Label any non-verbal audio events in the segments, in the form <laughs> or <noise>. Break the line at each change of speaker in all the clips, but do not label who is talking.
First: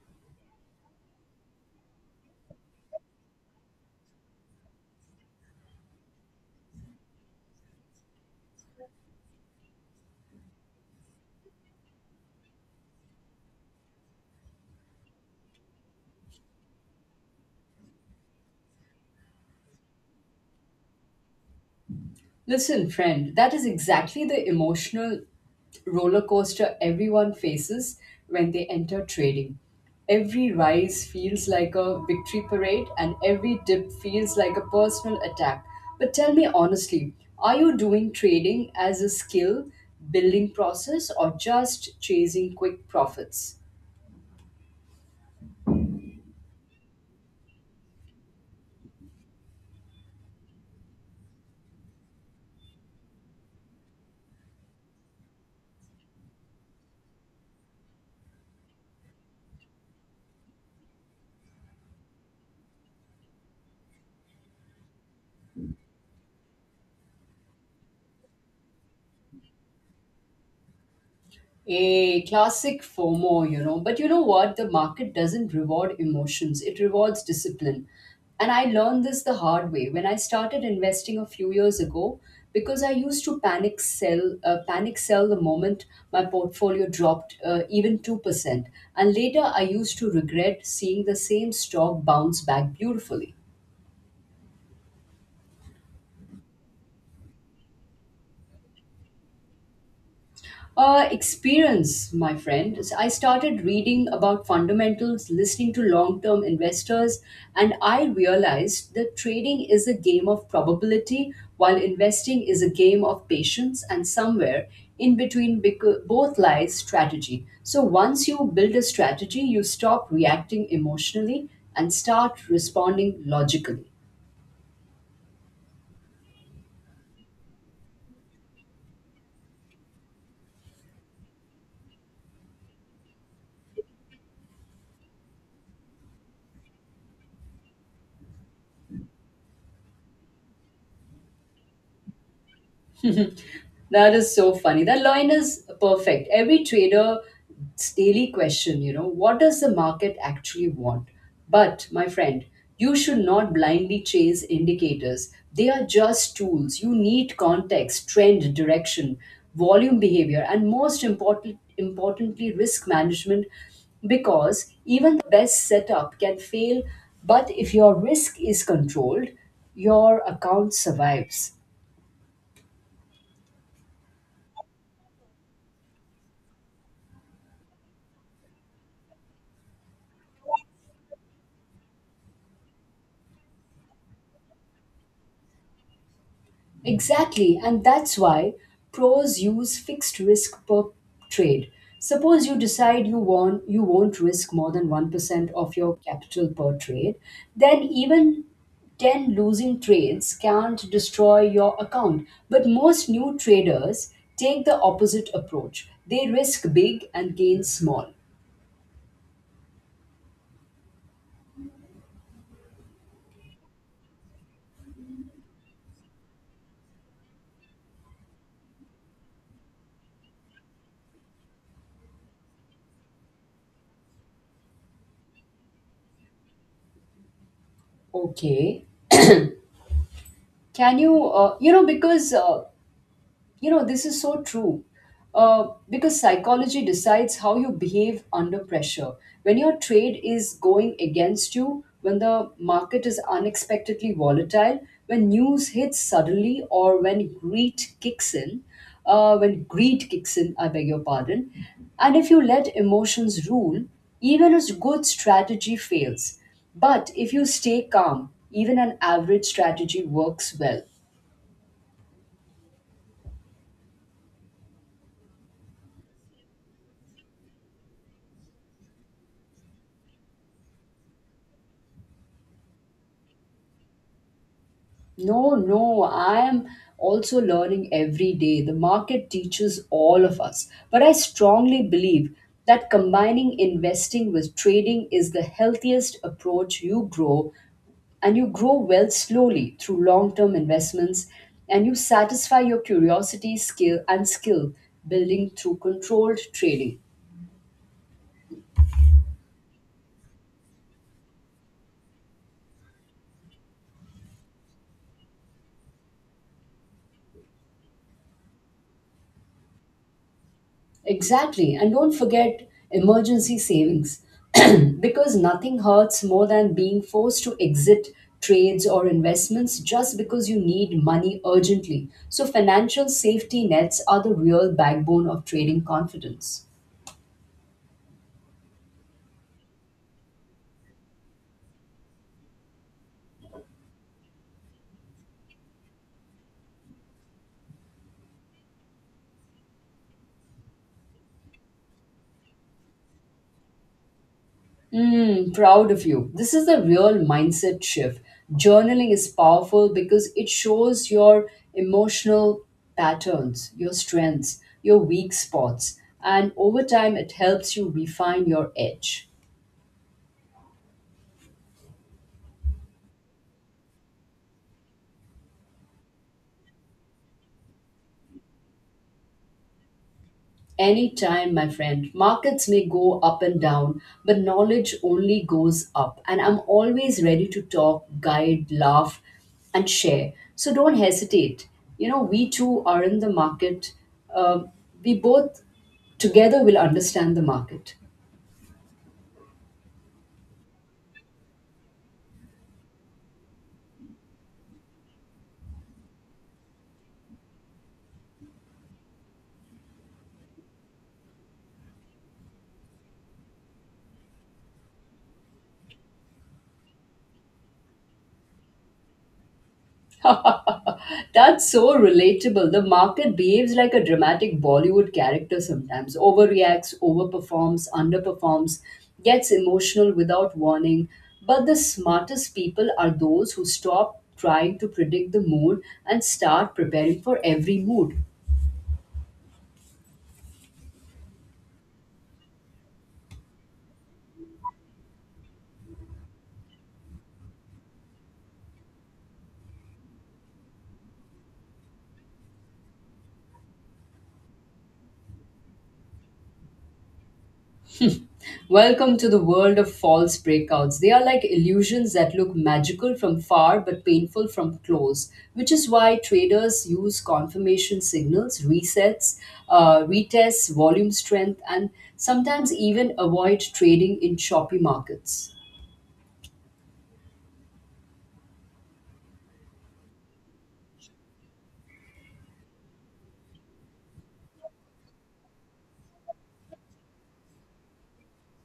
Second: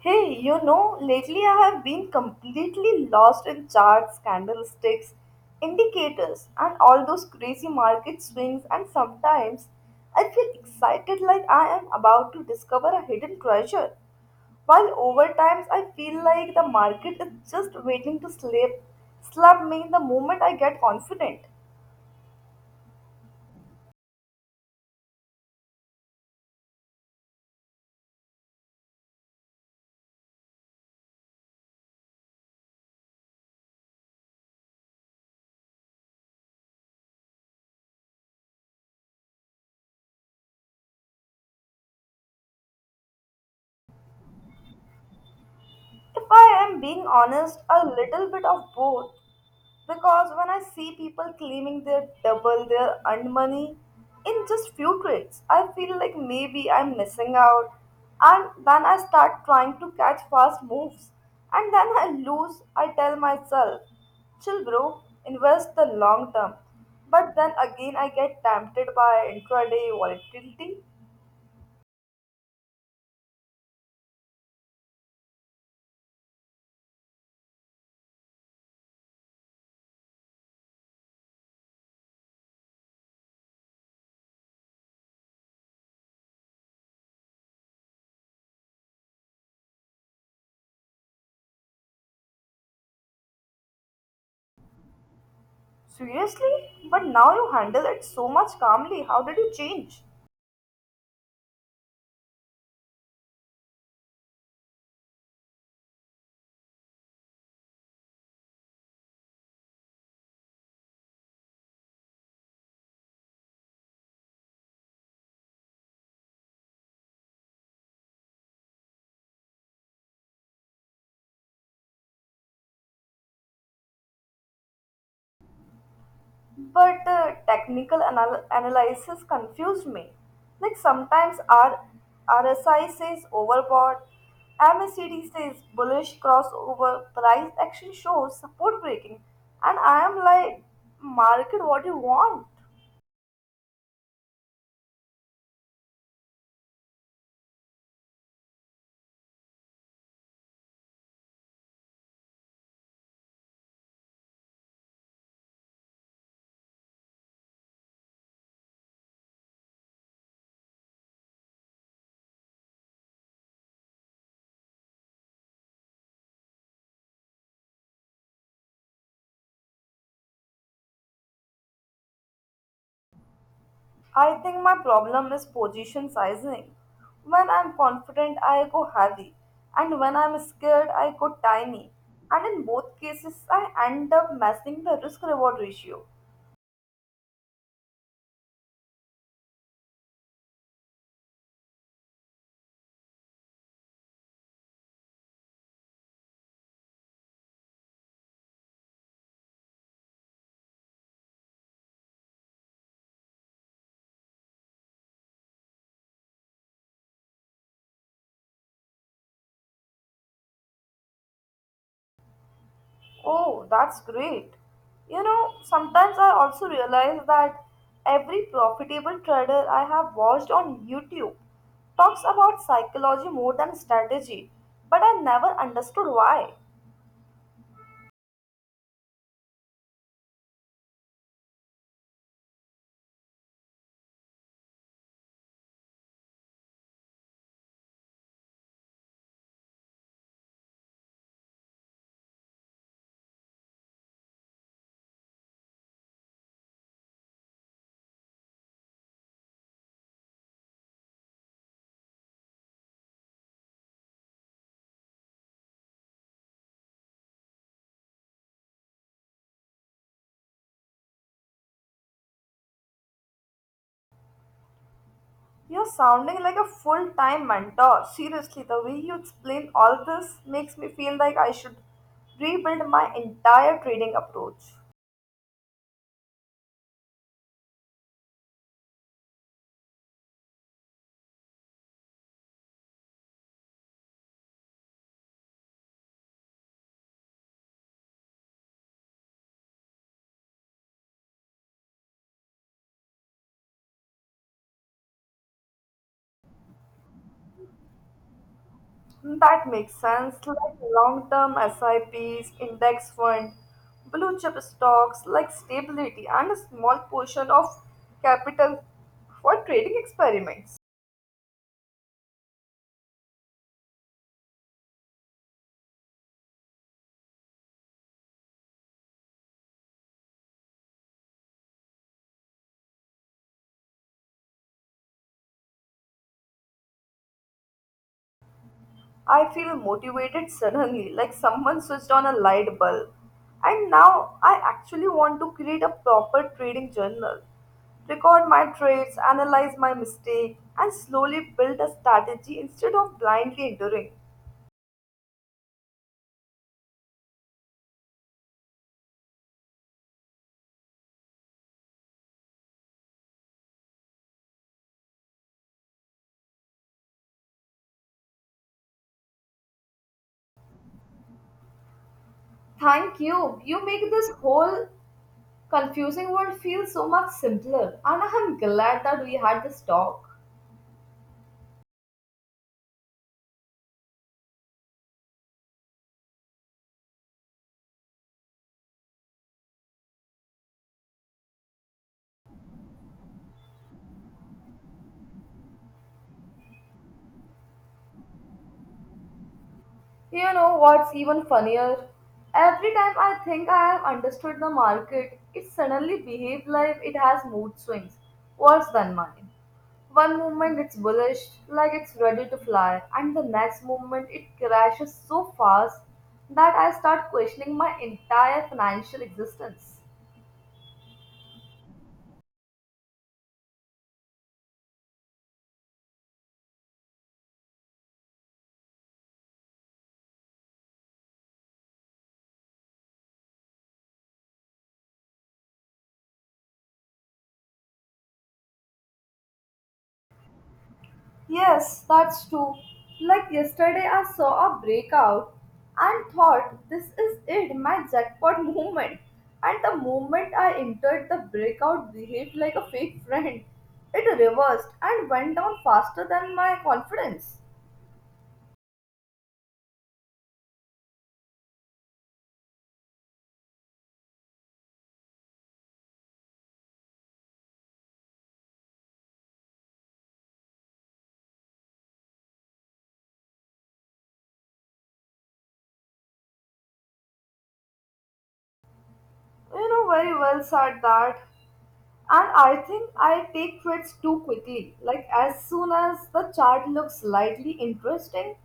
Hey, you know, lately I have been completely lost in charts, candlesticks, indicators, and all those crazy market swings, and sometimes I feel excited like I am about to discover a hidden treasure. While over times I feel like the market is just waiting to slap me the moment I get confident.
Listen, friend, that is exactly the emotional roller coaster everyone faces when they enter trading. Every rise feels like a victory parade, and every dip feels like a personal attack. But tell me honestly, are you doing trading as a skill building process or just chasing quick profits?
If I am being honest, a little bit of both. Because when I see people claiming they double their earned money in just few trades, I feel like maybe I'm missing out. And then I start trying to catch fast moves. And then I lose. I tell myself, chill, bro, invest the long term. But then again, I get tempted by intraday volatility.
A classic FOMO, you know. But you know what? The market doesn't reward emotions, it rewards discipline. And I learned this the hard way when I started investing a few years ago because I used to panic sell the moment my portfolio dropped even 2%. And later I used to regret seeing the same stock bounce back beautifully.
Seriously? But now you handle it so much calmly. How did you change?
Experience, my friend. So I started reading about fundamentals, listening to long term investors, and I realized that trading is a game of probability while investing is a game of patience, and somewhere in between both lies strategy. So once you build a strategy, you stop reacting emotionally and start responding logically.
But the technical analysis confused me. Like sometimes RSI says overbought, MACD says bullish crossover, price action shows support breaking, and I am like, market what you want.
That is so funny. That line is perfect. Every trader's daily question, you know, what does the market actually want? But, my friend, you should not blindly chase indicators. They are just tools. You need context, trend, direction, volume behavior, and importantly, risk management because even the best setup can fail. But if your risk is controlled, your account survives.
I think my problem is position sizing. When I'm confident, I go heavy, and when I'm scared, I go tiny. And in both cases, I end up messing the risk reward ratio.
Exactly, and that's why pros use fixed risk per trade. Suppose you decide you won't risk more than 1% of your capital per trade, then even 10 losing trades can't destroy your account. But most new traders take the opposite approach. They risk big and gain small.
Oh, that's great. You know, sometimes I also realize that every profitable trader I have watched on YouTube talks about psychology more than strategy, but I never understood why.
Okay. Can you, you know, because You know, this is so true. Because psychology decides how you behave under pressure. When your trade is going against you, when the market is unexpectedly volatile, when news hits suddenly, or when greed kicks in, I beg your pardon, and if you let emotions rule, even a good strategy fails. But if you stay calm, even an average strategy works well.
You're sounding like a full time mentor. Seriously, the way you explain all this makes me feel like I should rebuild my entire trading approach.
No, no, I am also learning every day. The market teaches all of us. But I strongly believe that combining investing with trading is the healthiest approach. You grow and you grow wealth slowly through long term investments and you satisfy your curiosity, skill building through controlled trading.
That makes sense. Like long-term SIPs, index fund, blue chip stocks, like stability, and a small portion of capital for trading experiments.
Exactly. And don't forget emergency savings <clears throat> because nothing hurts more than being forced to exit trades or investments just because you need money urgently. So, financial safety nets are the real backbone of trading confidence.
I feel motivated suddenly, like someone switched on a light bulb. And now I actually want to create a proper trading journal, record my trades, analyze my mistake, and slowly build a strategy instead of blindly enduring.
Mm, proud of you. This is the real mindset shift. Journaling is powerful because it shows your emotional patterns, your strengths, your weak spots, and over time it helps you refine your edge.
Thank you. You make this whole confusing world feels so much simpler, and I'm glad that we had this talk.
Anytime, my friend. Markets may go up and down, but knowledge only goes up. And I'm always ready to talk, guide, laugh, and share. So don't hesitate. You know, we two are in the market. Um we both together will understand the market.
You know what's even funnier? Every time I think I have understood the market, it suddenly behaves like it has mood swings worse than mine. One moment it's bullish, like it's ready to fly, and the next moment it crashes so fast that I start questioning my entire financial existence.
<laughs> That's so relatable. The market behaves like a dramatic Bollywood character sometimes, overreacts, overperforms, underperforms, gets emotional without warning. But the smartest people are those who stop trying to predict the mood and start preparing for every mood.
Yes, that's true. Like yesterday, I saw a breakout and thought, this is it, my jackpot <laughs> moment. And the moment I entered, the breakout behaved like a fake friend. It reversed and went down faster than my confidence.
Welcome to the world of false breakouts. They are like illusions that look magical from far but painful from close, which is why traders use confirmation signals, retests, volume strength, and sometimes even avoid trading in choppy markets.
You know, very well said that. And I think I take threats too quickly. Like, as soon as the chart looks slightly interesting,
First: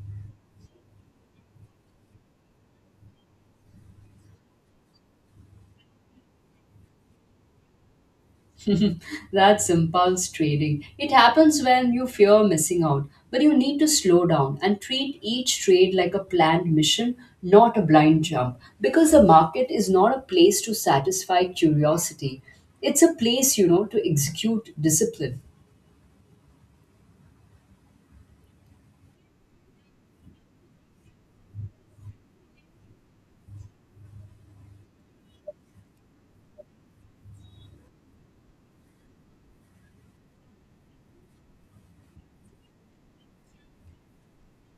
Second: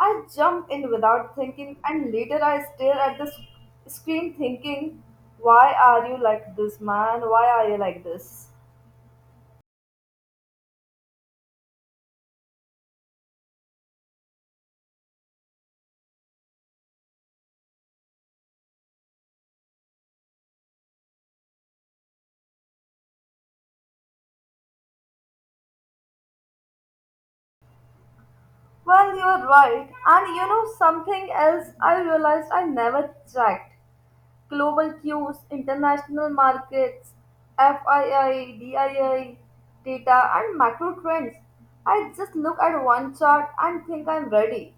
I jump in without thinking, and later I stare at the screen thinking, why are you like this, man? Why are you like this?
<laughs> That's impulse trading. It happens when you fear missing out, but you need to slow down and treat each trade like a planned mission, not a blind jump, because the market is not a place to satisfy curiosity. It's a place, you know, to execute discipline.
Well, you're right. And you know something else I realized I never checked. Global cues, international markets, FII, DII, data, and macro trends. I just look at one chart and think I'm ready.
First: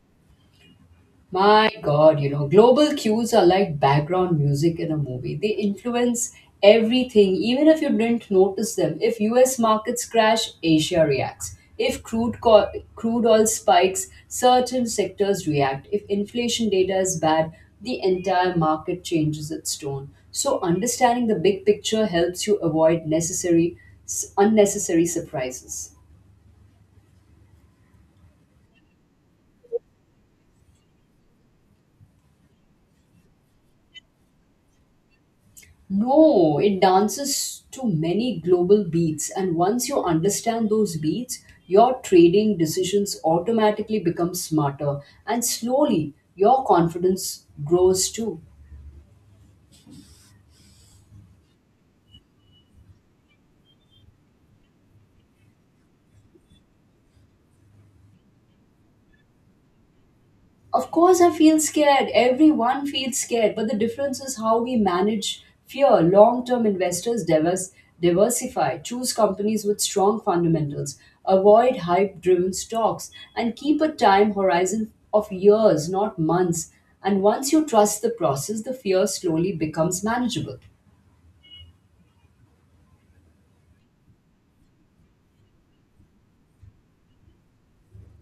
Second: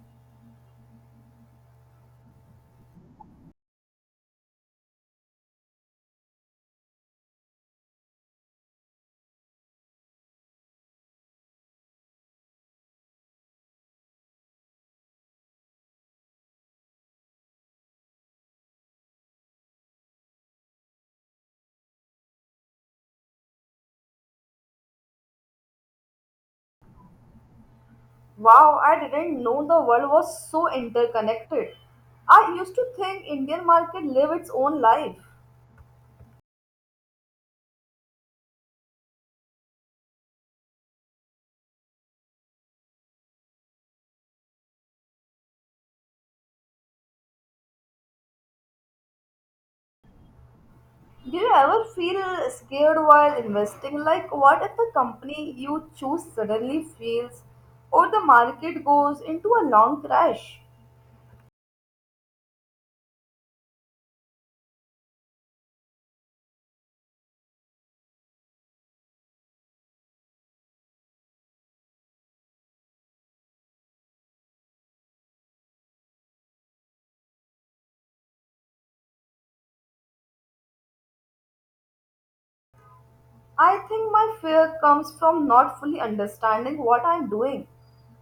My God, you know, global cues are like background music in a movie. They influence everything, even if you didn't notice them. If US markets crash, Asia reacts. If crude oil spikes, certain sectors react. If inflation data is bad, the entire market changes its tone. So, understanding the big picture helps you avoid unnecessary surprises.
Wow, I didn't know the world was so interconnected. I used to think Indian market live its own life.
No, it dances to many global beats, and once you understand those beats, your trading decisions automatically become smarter, and slowly your confidence grows too.
Do you ever feel scared while investing? Like, what if the company you choose suddenly fails or the market goes into a long crash?
Of course, I feel scared. Everyone feels scared. But the difference is how we manage fear. Long term investors diversify, choose companies with strong fundamentals, avoid hype driven stocks, and keep a time horizon of years, not months. And once you trust the process, the fear slowly becomes manageable.
I think my fear comes from not fully understanding what I'm doing.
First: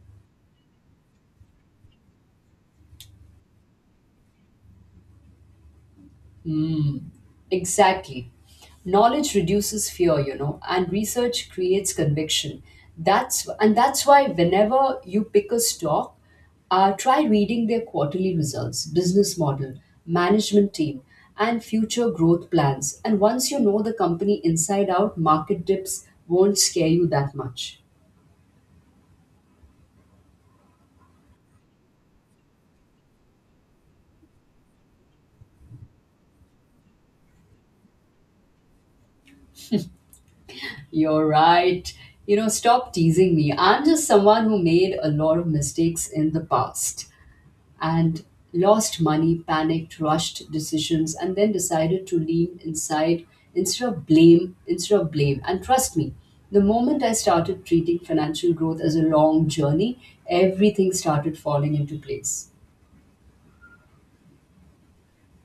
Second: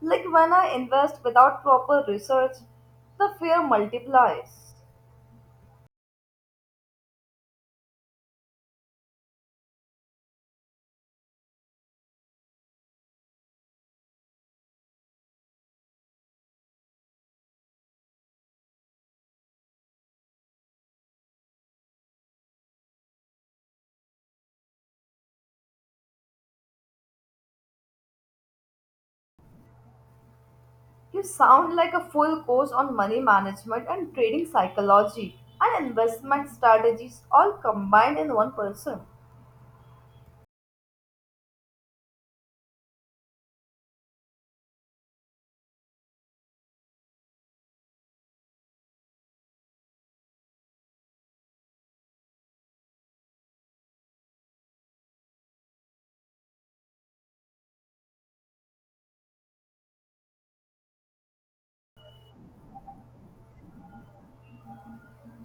Like when I invest without proper research, the fear multiplies.
Exactly. Knowledge reduces fear, you know, and research creates conviction. That's why whenever you pick a stock, try reading their quarterly results, business model, management team, and future growth plans. And once you know the company inside out, market dips won't scare you that much.
You sound like a full course on money management and trading psychology and investment strategies all combined in one person.
You're right. You know, stop teasing me. I'm just someone who made a lot of mistakes in the past. And lost money, panicked, rushed decisions, and then decided to lean inside instead of blame. And trust me, the moment I started treating financial growth as a long journey, everything started falling into place.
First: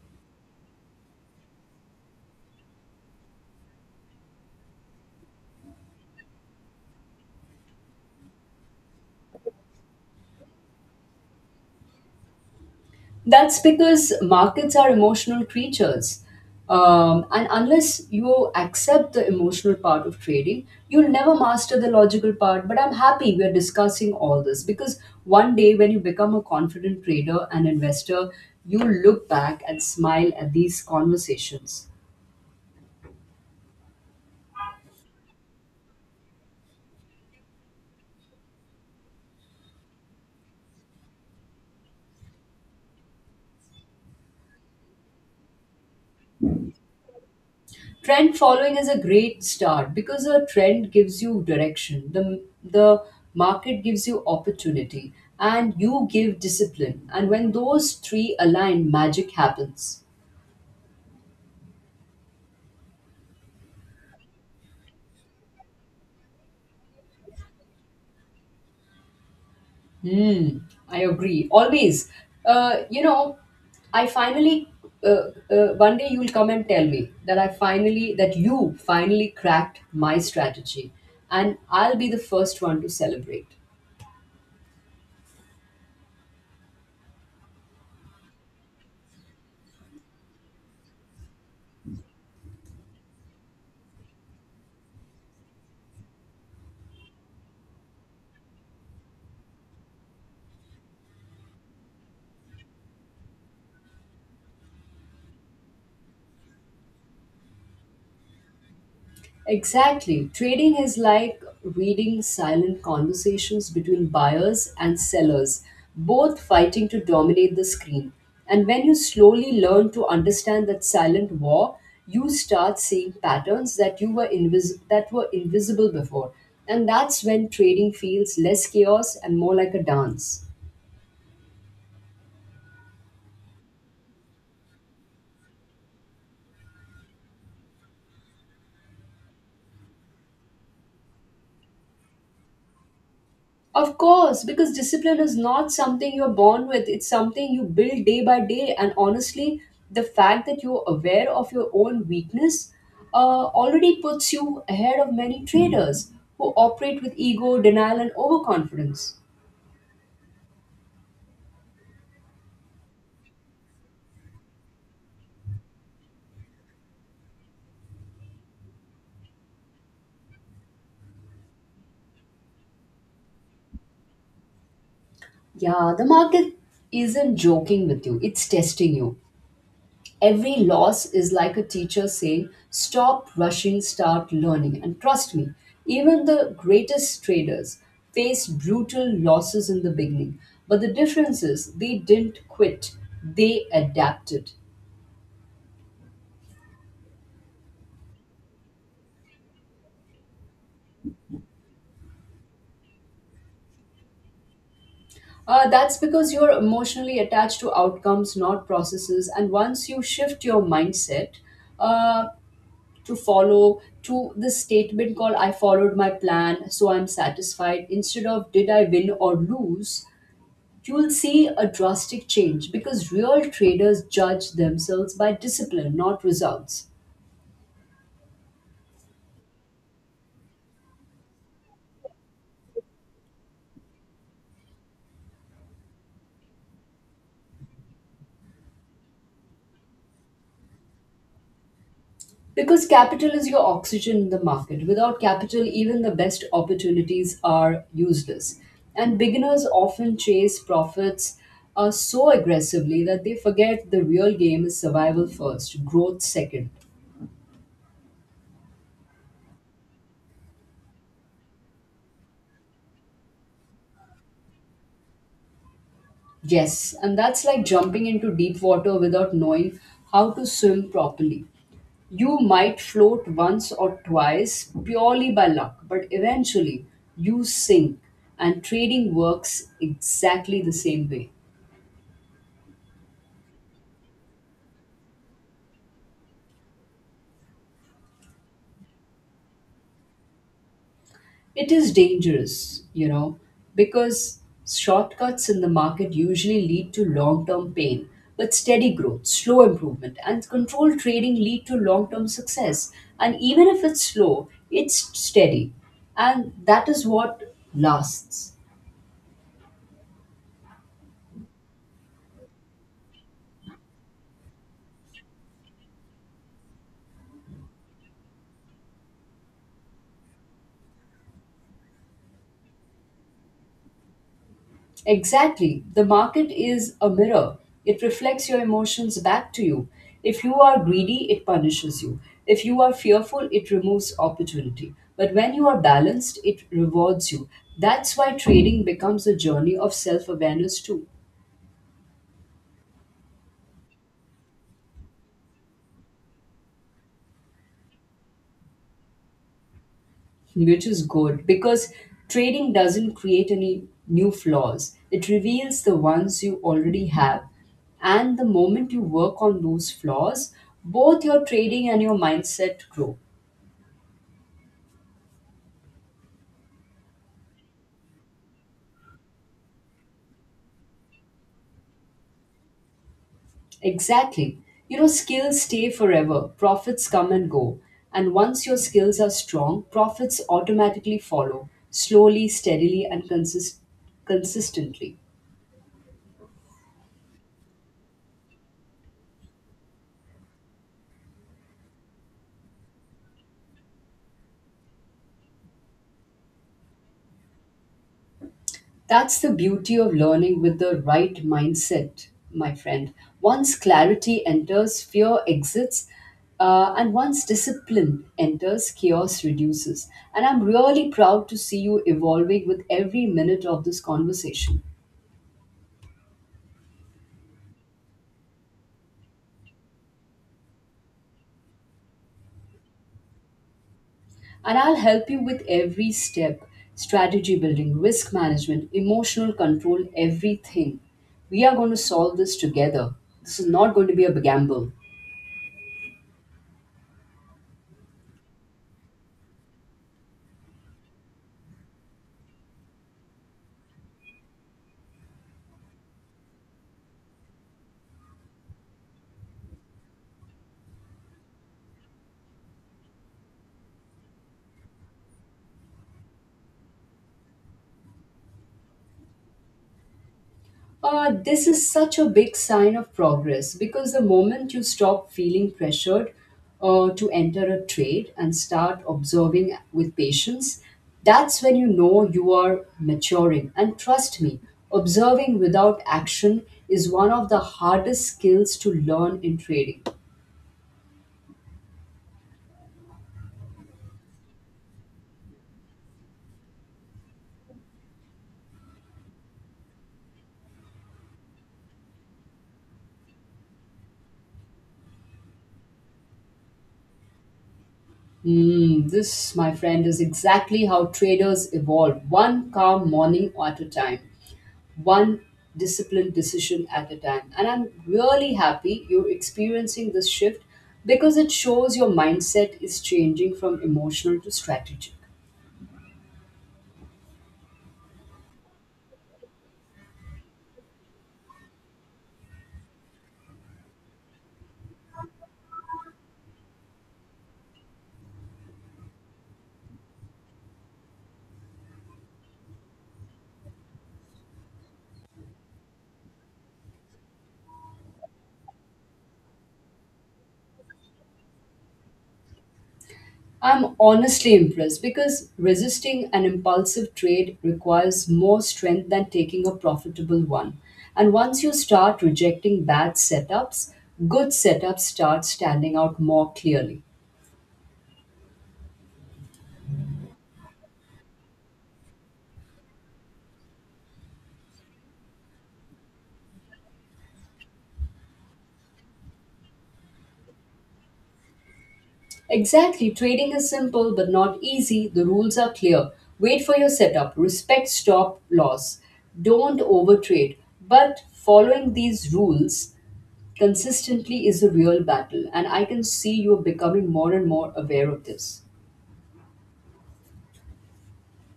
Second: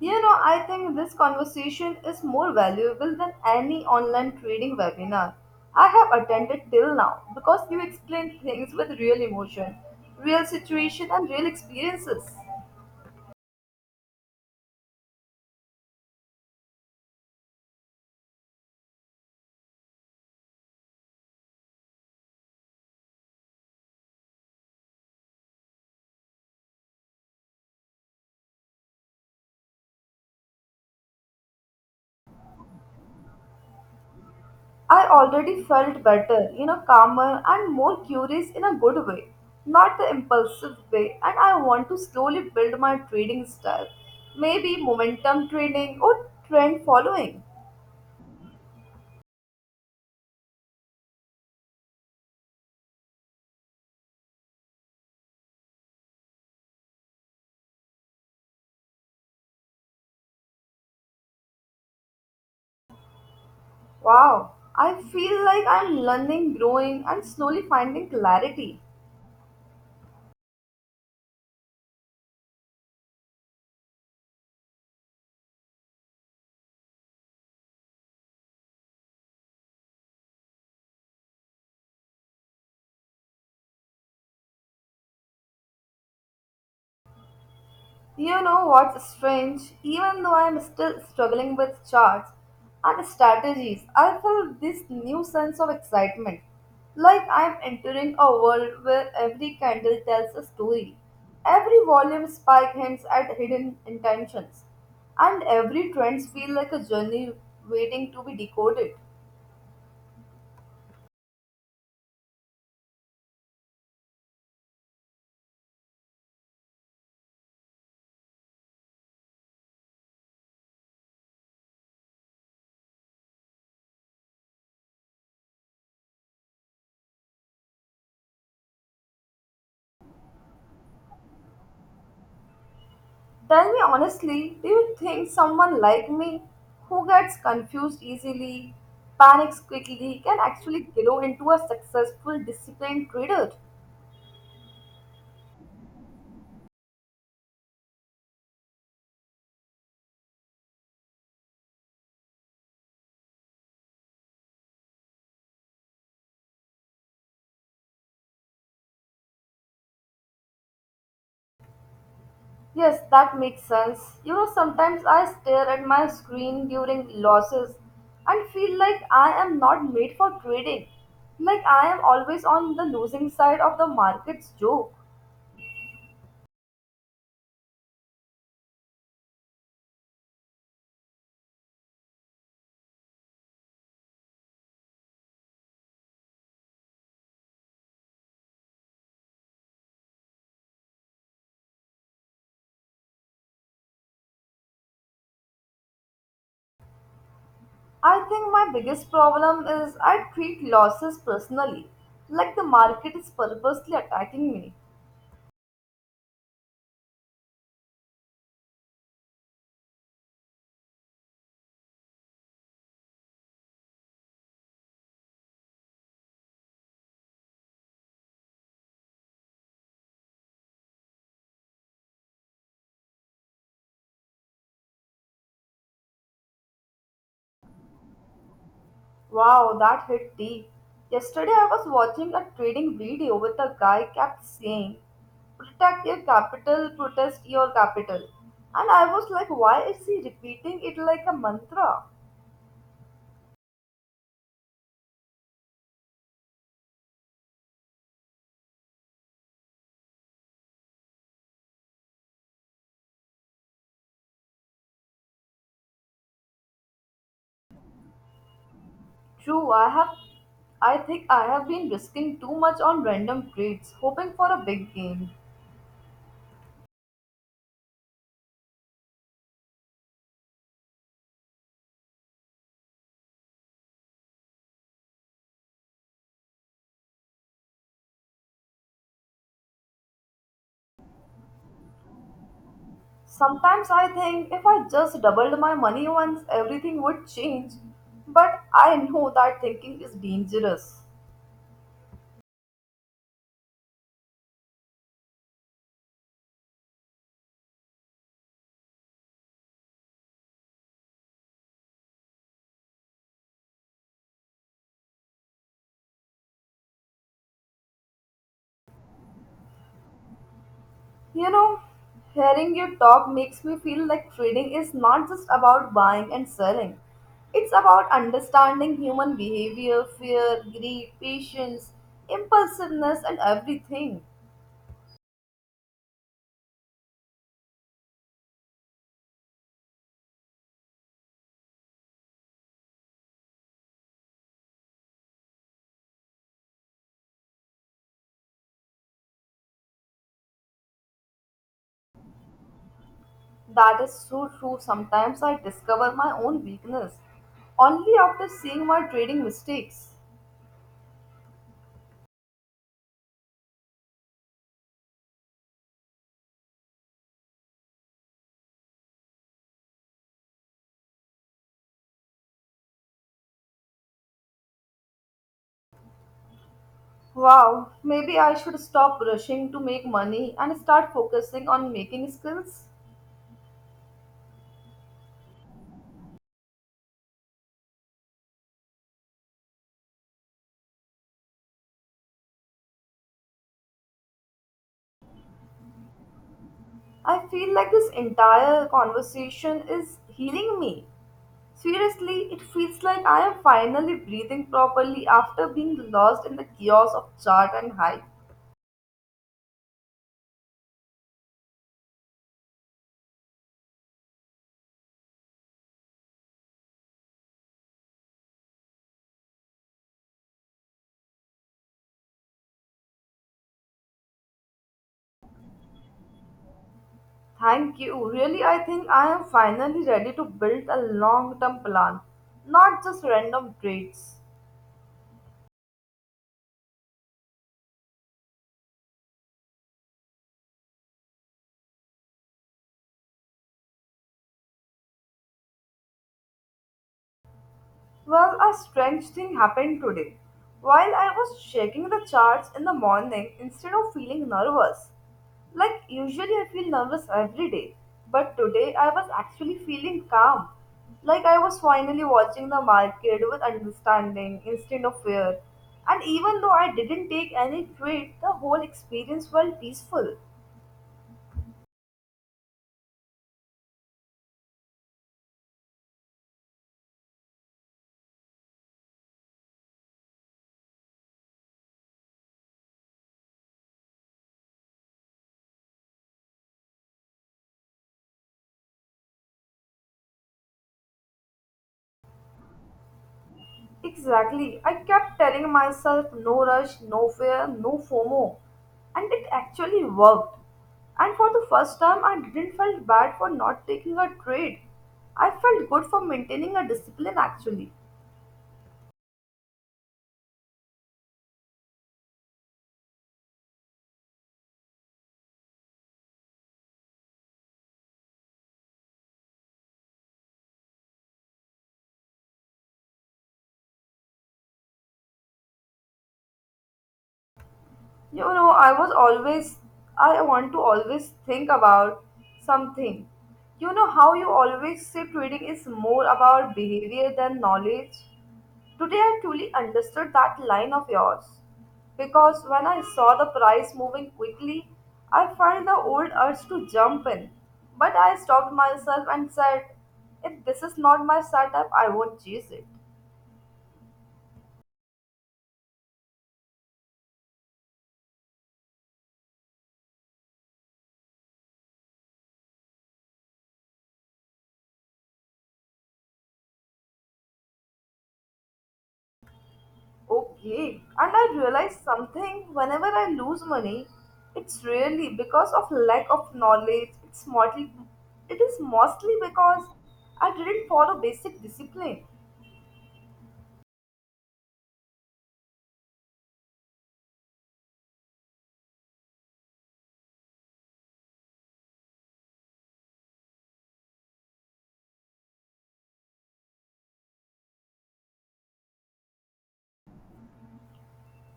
You know, I think this conversation is more valuable than any online trading webinar I have attended till now, because you explain things with real emotion, real situation, and real experiences.
That's because markets are emotional creatures. And unless you accept the emotional part of trading, you'll never master the logical part. But I'm happy we're discussing all this because one day when you become a confident trader and investor, you'll look back and smile at these conversations.
I already felt better, you know, calmer and more curious in a good way, not the impulsive way. And I want to slowly build my trading style, maybe momentum trading or trend following.
Trend following is a great start because a trend gives you direction, the market gives you opportunity and you give discipline, and when those three align, magic happens.
Wow, I feel like I'm learning, growing, and slowly finding clarity.
Hmm, I agree. Always. You know I finally uh, One day you'll come and tell me that I finally that you finally cracked my strategy, and I'll be the first one to celebrate.
You know what's strange? Even though I'm still struggling with charts and strategies, I feel this new sense of excitement. Like I'm entering a world where every candle tells a story, every volume spike hints at hidden intentions, and every trend feels like a journey waiting to be decoded.
Exactly. Trading is like reading silent conversations between buyers and sellers, both fighting to dominate the screen. And when you slowly learn to understand that silent war, you start seeing patterns that that were invisible before. And that's when trading feels less chaos and more like a dance.
Tell me honestly, do you think someone like me, who gets confused easily, panics quickly, can actually grow into a successful, disciplined trader?
Of course, because discipline is not something you're born with, it's something you build day by day. And honestly, the fact that you're aware of your own weakness already puts you ahead of many traders who operate with ego, denial, and overconfidence.
Yes, that makes sense. You know, sometimes I stare at my screen during losses and feel like I am not made for trading. Like I am always on the losing side of the market's joke.
Yeah, the market isn't joking with you, it's testing you. Every loss is like a teacher saying, stop rushing, start learning. And trust me, even the greatest traders faced brutal losses in the beginning. But the difference is they didn't quit, they adapted.
I think my biggest problem is I treat losses personally, like the market is purposely attacking me.
That's because you're emotionally attached to outcomes, not processes. And once you shift your mindset uh, to this statement called, I followed my plan, so I'm satisfied, instead of did I win or lose, you will see a drastic change because real traders judge themselves by discipline, not results.
Wow, that hit deep. Yesterday I was watching a trading video with a guy kept saying, protect your capital, protest your capital. And I was like, why is he repeating it like a mantra?
Because capital is your oxygen in the market. Without capital, even the best opportunities are useless. And beginners often chase profits so aggressively that they forget the real game is survival first, growth second.
True, I think I have been risking too much on random trades, hoping for a big gain.
Yes, and that's like jumping into deep water without knowing how to swim properly. You might float once or twice purely by luck, but eventually you sink, and trading works exactly the same way.
Sometimes I think if I just doubled my money once, everything would change. But I know that thinking is dangerous.
It is dangerous, you know, because shortcuts in the market usually lead to long term pain, but steady growth, slow improvement, and controlled trading lead to long term success. And even if it's slow, it's steady, and that is what lasts.
You know, hearing you talk makes me feel like trading is not just about buying and selling. It's about understanding human behavior, fear, greed, patience, impulsiveness, and everything.
Exactly. The market is a mirror. It reflects your emotions back to you. If you are greedy, it punishes you. If you are fearful, it removes opportunity. But when you are balanced, it rewards you. That's why trading becomes a journey of self awareness, too,
That is so true. Sometimes I discover my own weakness only after seeing my trading mistakes.
which is good because trading doesn't create any new flaws. It reveals the ones you already have. And the moment you work on those flaws, both your trading and your mindset grow.
Wow, maybe I should stop rushing to make money and start focusing on making skills.
Exactly. You know, skills stay forever, profits come and go. And once your skills are strong, profits automatically follow, slowly, steadily, and consistently.
I feel like this entire conversation is healing me. Seriously, it feels like I am finally breathing properly after being lost in the chaos of chart and hype.
That's the beauty of learning with the right mindset, my friend. Once clarity enters, fear exits, and once discipline enters, chaos reduces. And I'm really proud to see you evolving with every minute of this conversation.
Thank you. Really, I think I am finally ready to build a long term plan, not just random trades.
And I'll help you with every step: strategy building, risk management, emotional control, everything. We are going to solve this together. This is not going to be a gamble.
Well, a strange thing happened today. While I was checking the charts in the morning, instead of feeling nervous, like usually I feel nervous every day, but today I was actually feeling calm. Like I was finally watching the market with understanding instead of fear. And even though I didn't take any trade, the whole experience felt peaceful.
This is such a big sign of progress because the moment you stop feeling pressured to enter a trade and start observing with patience, that's when you know you are maturing. And trust me, observing without action is one of the hardest skills to learn in trading.
Exactly. I kept telling myself no rush, no fear, no FOMO. And it actually worked. And for the first time, I didn't feel bad for not taking a trade. I felt good for maintaining a discipline actually.
Mm, this, my friend, is exactly how traders evolve one calm morning at a time, one disciplined decision at a time. And I'm really happy you're experiencing this shift because it shows your mindset is changing from emotional to strategic.
You know, I was always, I want to always think about something. You know how you always say trading is more about behavior than knowledge? Today I truly understood that line of yours, because when I saw the price moving quickly, I felt the old urge to jump in. But I stopped myself and said, if this is not my setup, I won't chase it.
I'm honestly impressed because resisting an impulsive trade requires more strength than taking a profitable one. And once you start rejecting bad setups, good setups start standing out more clearly.
Okay, and I realized something. Whenever I lose money, it's really because of lack of knowledge. It is mostly because I didn't follow basic discipline.
Exactly, trading is simple but not easy. The rules are clear. Wait for your setup, respect stop loss, don't overtrade. But following these rules consistently is a real battle, and I can see you're becoming more and more aware of this.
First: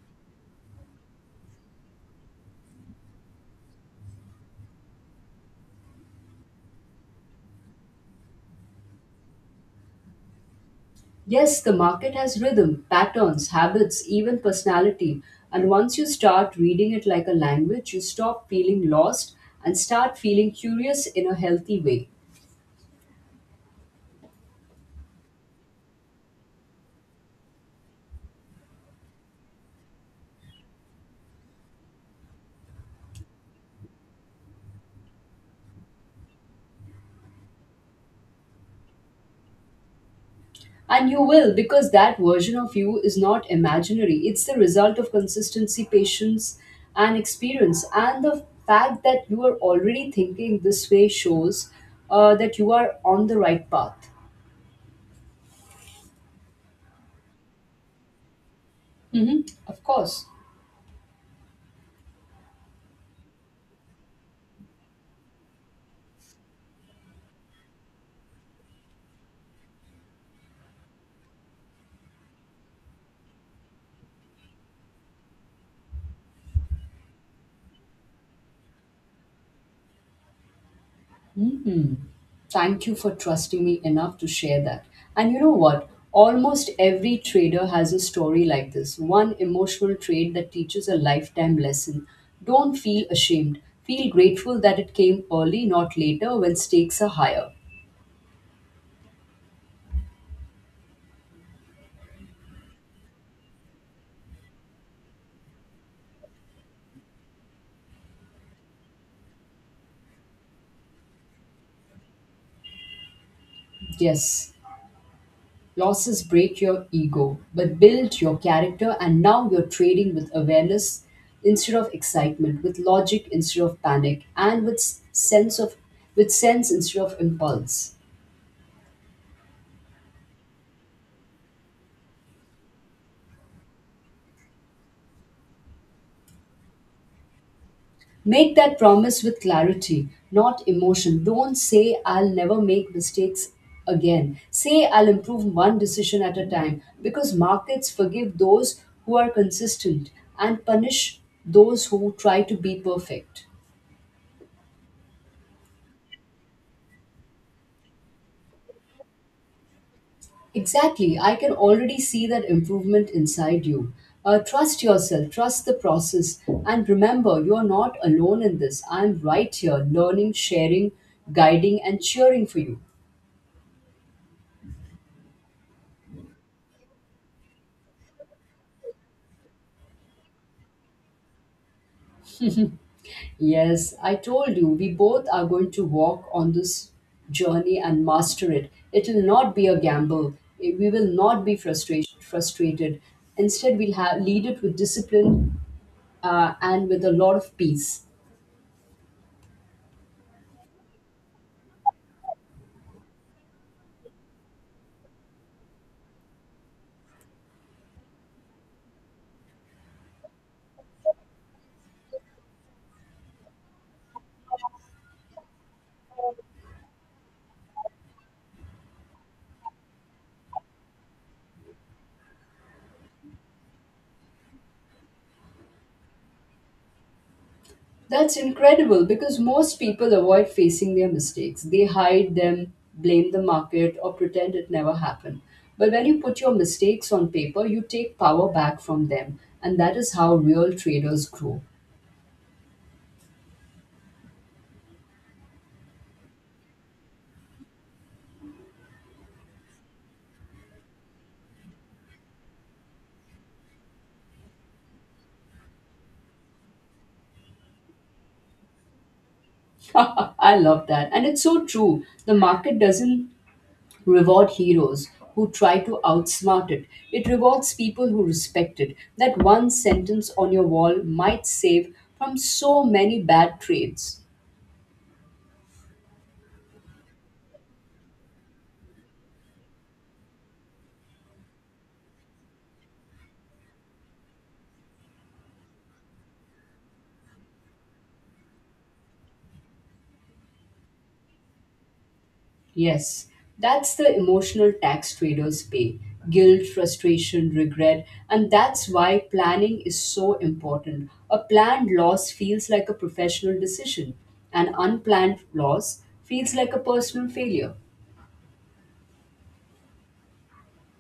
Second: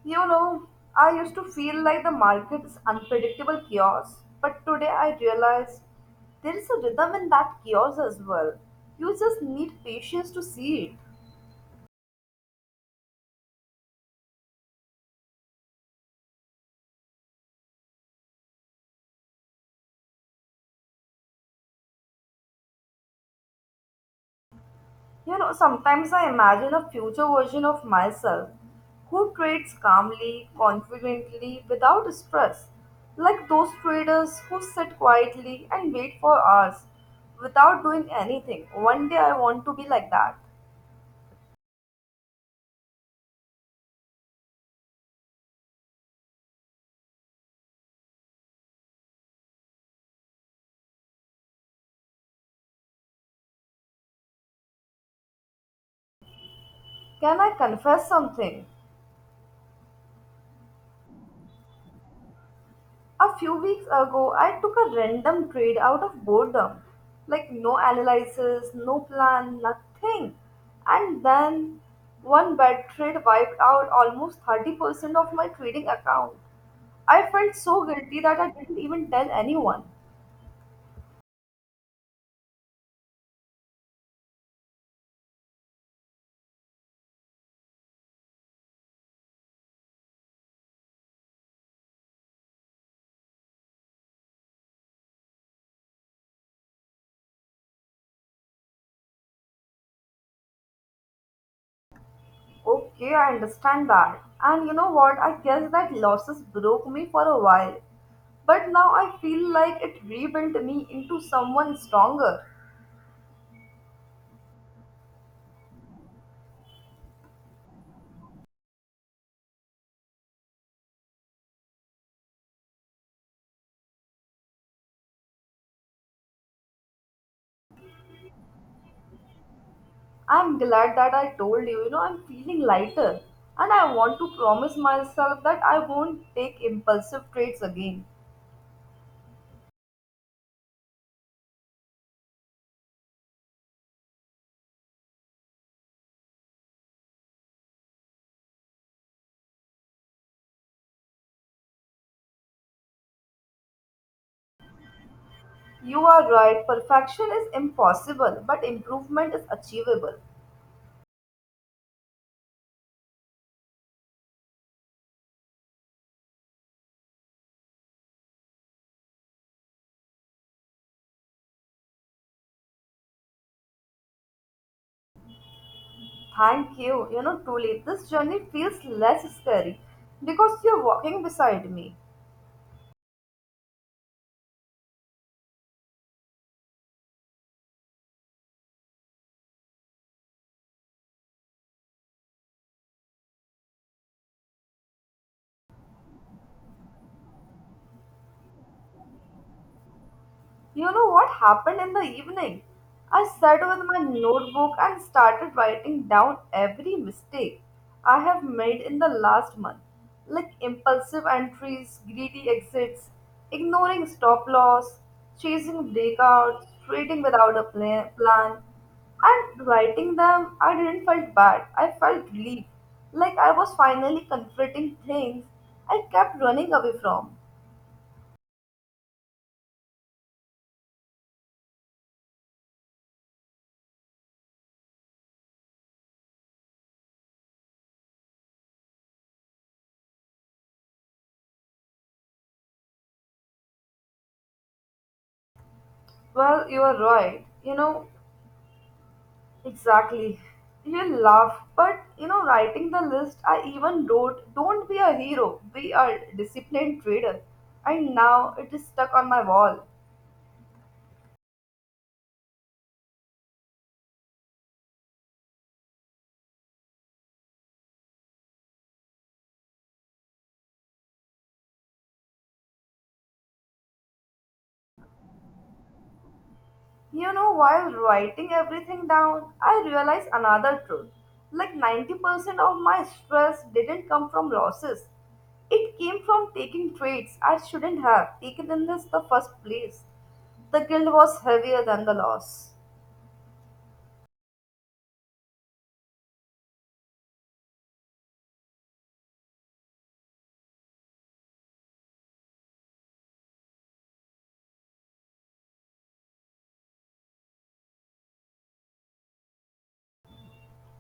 You know, I used to feel like the market is unpredictable chaos, but today I realized there is a rhythm in that chaos as well. You just need patience to see it.
Yes, the market has rhythm, patterns, habits, even personality. And once you start reading it like a language, you stop feeling lost and start feeling curious in a healthy way.
You know, sometimes I imagine a future version of myself who trades calmly, confidently, without stress, like those traders who sit quietly and wait for hours without doing anything. One day I want to be like that.
And you will, because that version of you is not imaginary. It's the result of consistency, patience, and experience. And the fact that you are already thinking this way shows that you are on the right path.
Can I confess something?
Hmm. Of course.
A few weeks ago, I took a random trade out of boredom. Like, no analysis, no plan, nothing. And then one bad trade wiped out almost 30% of my trading account. I felt so guilty that I didn't even tell anyone.
Hmm. Thank you for trusting me enough to share that. And you know what? Almost every trader has a story like this, one emotional trade that teaches a lifetime lesson. Don't feel ashamed. Feel grateful that it came early, not later, when stakes are higher.
Okay, I understand that. And you know what? I guess that losses broke me for a while. But now I feel like it rebuilt me into someone stronger.
Yes, losses break your ego, but build your character, and now you're trading with awareness instead of excitement, with logic instead of panic, and with s- sense of with sense instead of impulse.
I'm glad that I told you, you know, I'm feeling lighter, and I want to promise myself that I won't take impulsive traits again.
Make that promise with clarity, not emotion. Don't say, I'll never make mistakes again. Say, I'll improve one decision at a time, because markets forgive those who are consistent and punish those who try to be perfect.
You are right, perfection is impossible, but improvement is achievable.
Exactly, I can already see that improvement inside you. Trust yourself, trust the process, and remember you are not alone in this. I'm right here, learning, sharing, guiding, and cheering for you.
Thank you, you know, truly, this journey feels less scary because you're walking beside me.
Yes, I told you, we both are going to walk on this journey and master it. It will not be a gamble. We will not be frustrated. Instead, we'll have, lead it with discipline and with a lot of peace.
You know what happened in the evening? I sat with my notebook and started writing down every mistake I have made in the last month, like impulsive entries, greedy exits, ignoring stop loss, chasing breakouts, trading without a plan. And writing them, I didn't felt bad. I felt relief, like I was finally confronting things I kept running away from.
That's incredible because most people avoid facing their mistakes. They hide them, blame the market, or pretend it never happened. But when you put your mistakes on paper, you take power back from them. And that is how real traders grow.
Well, you are right. You know, exactly. You laugh, but you know, writing the list, I even wrote, don't be a hero, be a disciplined trader. And now it is stuck on my wall.
<laughs> I love that. And it's so true. The market doesn't reward heroes who try to outsmart it, it rewards people who respect it. That one sentence on your wall might save from so many bad trades.
You know, while writing everything down, I realized another truth. Like 90% of my stress didn't come from losses, it came from taking trades I shouldn't have taken in this the first place. The guilt was heavier than the loss.
Yes, that's the emotional tax traders pay, guilt, frustration, regret. And that's why planning is so important. A planned loss feels like a professional decision, an unplanned loss feels like a personal failure.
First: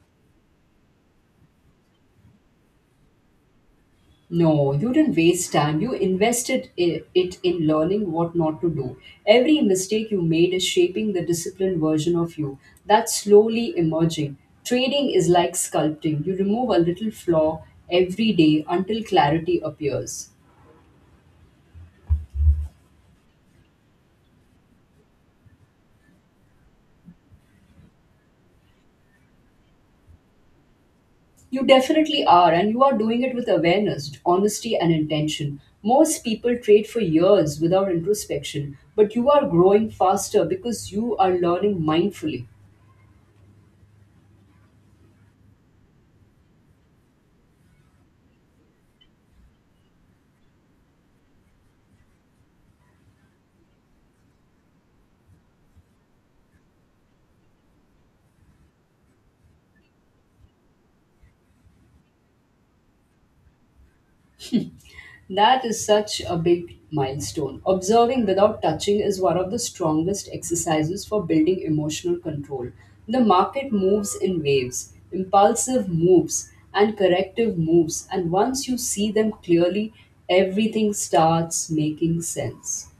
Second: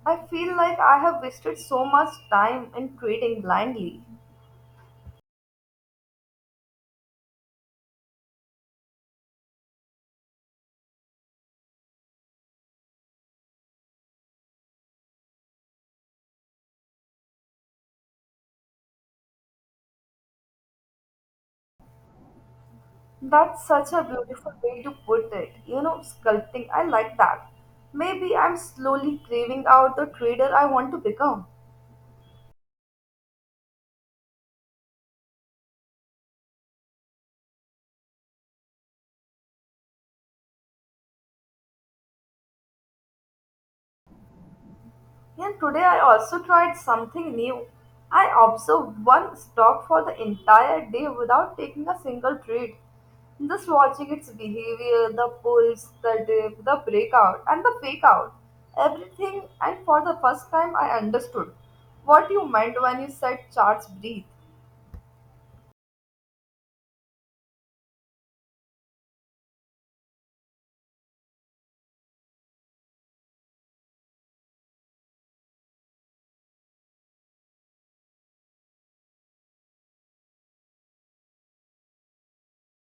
I feel like I have wasted so much time in trading blindly.
No, you didn't waste time. You invested it in learning what not to do. Every mistake you made is shaping the disciplined version of you that's slowly emerging. Trading is like sculpting. You remove a little flaw every day until clarity appears.
That's such a beautiful way to put it. You know, sculpting, I like that. Maybe I'm slowly craving out the trader I want to become.
You definitely are, and you are doing it with awareness, honesty, and intention. Most people trade for years without introspection, but you are growing faster because you are learning mindfully.
And today I also tried something new. I observed one stock for the entire day without taking a single treat. Just watching its behavior, the pulse, the dip, the breakout, and the fake out. Everything, and for the first time, I understood what you meant when you said charts breathe.
That is such a big milestone. Observing without touching is one of the strongest exercises for building emotional control. The market moves in waves, impulsive moves, and corrective moves, and once you see them clearly, everything starts making sense.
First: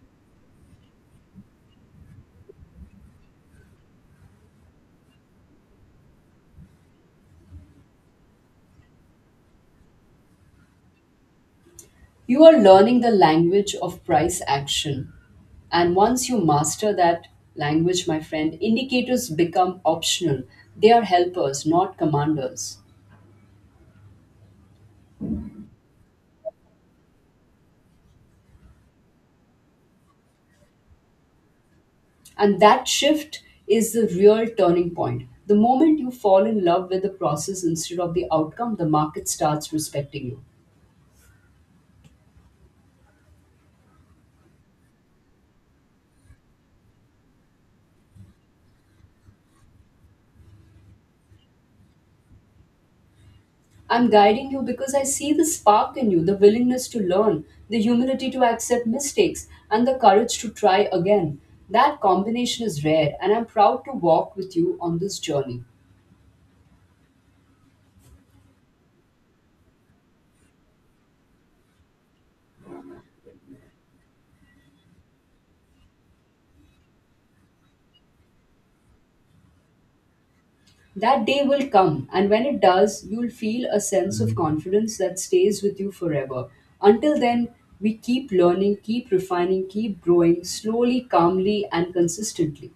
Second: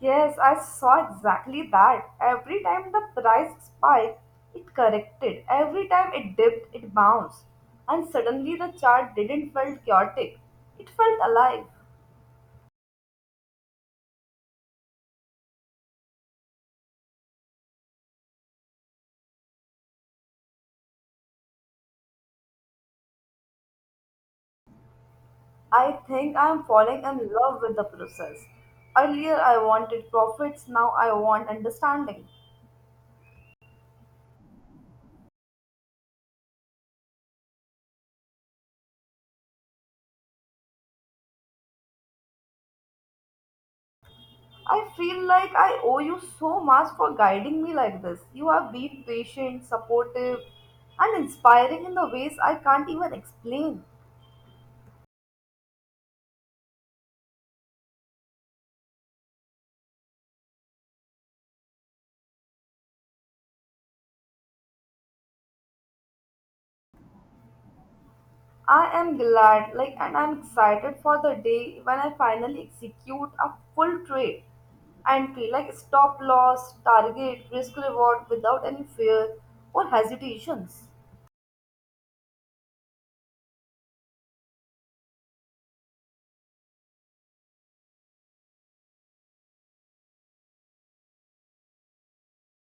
Yes, I saw exactly that. Every time the price spiked, it corrected. Every time it dipped, it bounced. And suddenly the chart didn't feel chaotic. It felt alive.
You are learning the language of price action. And once you master that language, my friend, indicators become optional. They are helpers, not commanders.
I think I am falling in love with the process. Earlier I wanted profits, now I want understanding.
And that shift is the real turning point. The moment you fall in love with the process instead of the outcome, the market starts respecting you.
I feel like I owe you so much for guiding me like this. You have been patient, supportive, and inspiring in the ways I can't even explain.
I'm guiding you because I see the spark in you, the willingness to learn, the humility to accept mistakes, and the courage to try again. That combination is rare, and I'm proud to walk with you on this journey.
I am glad, like, and I'm excited for the day when I finally execute a full trade entry, like stop loss, target, risk reward without any fear or hesitations.
That day will come, and when it does, you'll feel a sense of confidence that stays with you forever. Until then, we keep learning, keep refining, keep growing slowly, calmly, and consistently.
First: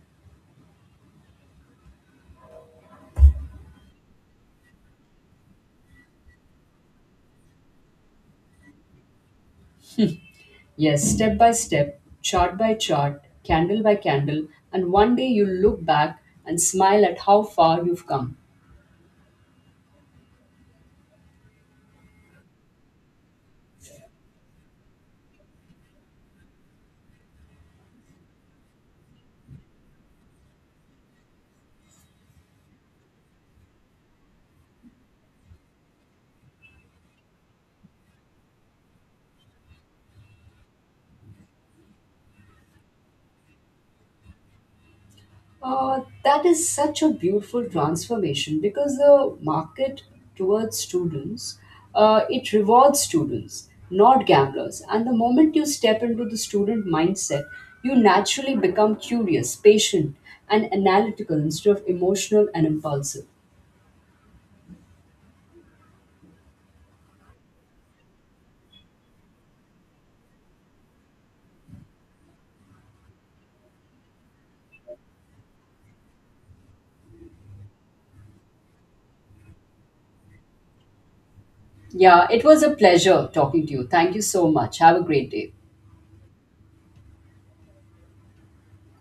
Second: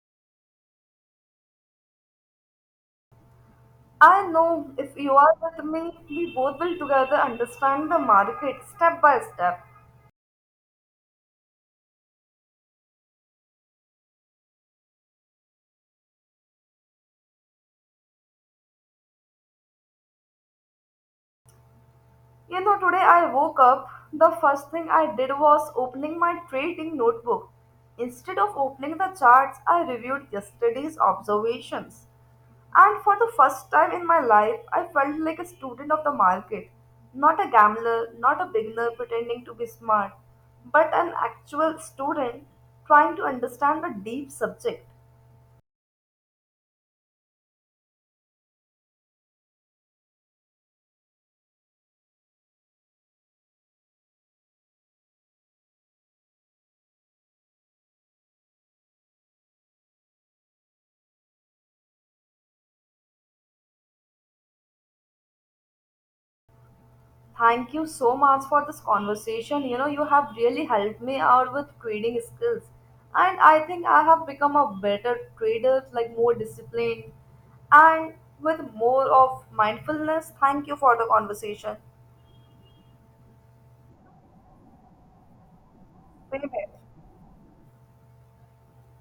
I know if you are with me, we both will together understand the market step by step.
Yes, step by step, chart by chart, candle by candle, and one day you'll look back and smile at how far you've come.
You know, today I woke up, the first thing I did was opening my trading notebook. Instead of opening the charts, I reviewed yesterday's observations. And for the first time in my life, I felt like a student of the market. Not a gambler, not a beginner pretending to be smart, but an actual student trying to understand a deep subject.
That is such a beautiful transformation because the market towards students, it rewards students, not gamblers, and the moment you step into the student mindset, you naturally become curious, patient, and analytical instead of emotional and impulsive.
Thank you so much for this conversation. You know, you have really helped me out with trading skills. And I think I have become a better trader, like more disciplined and with more of mindfulness. Thank you for the conversation.
Yeah, it was a pleasure talking to you. Thank you so much. Have a great day.
Same here.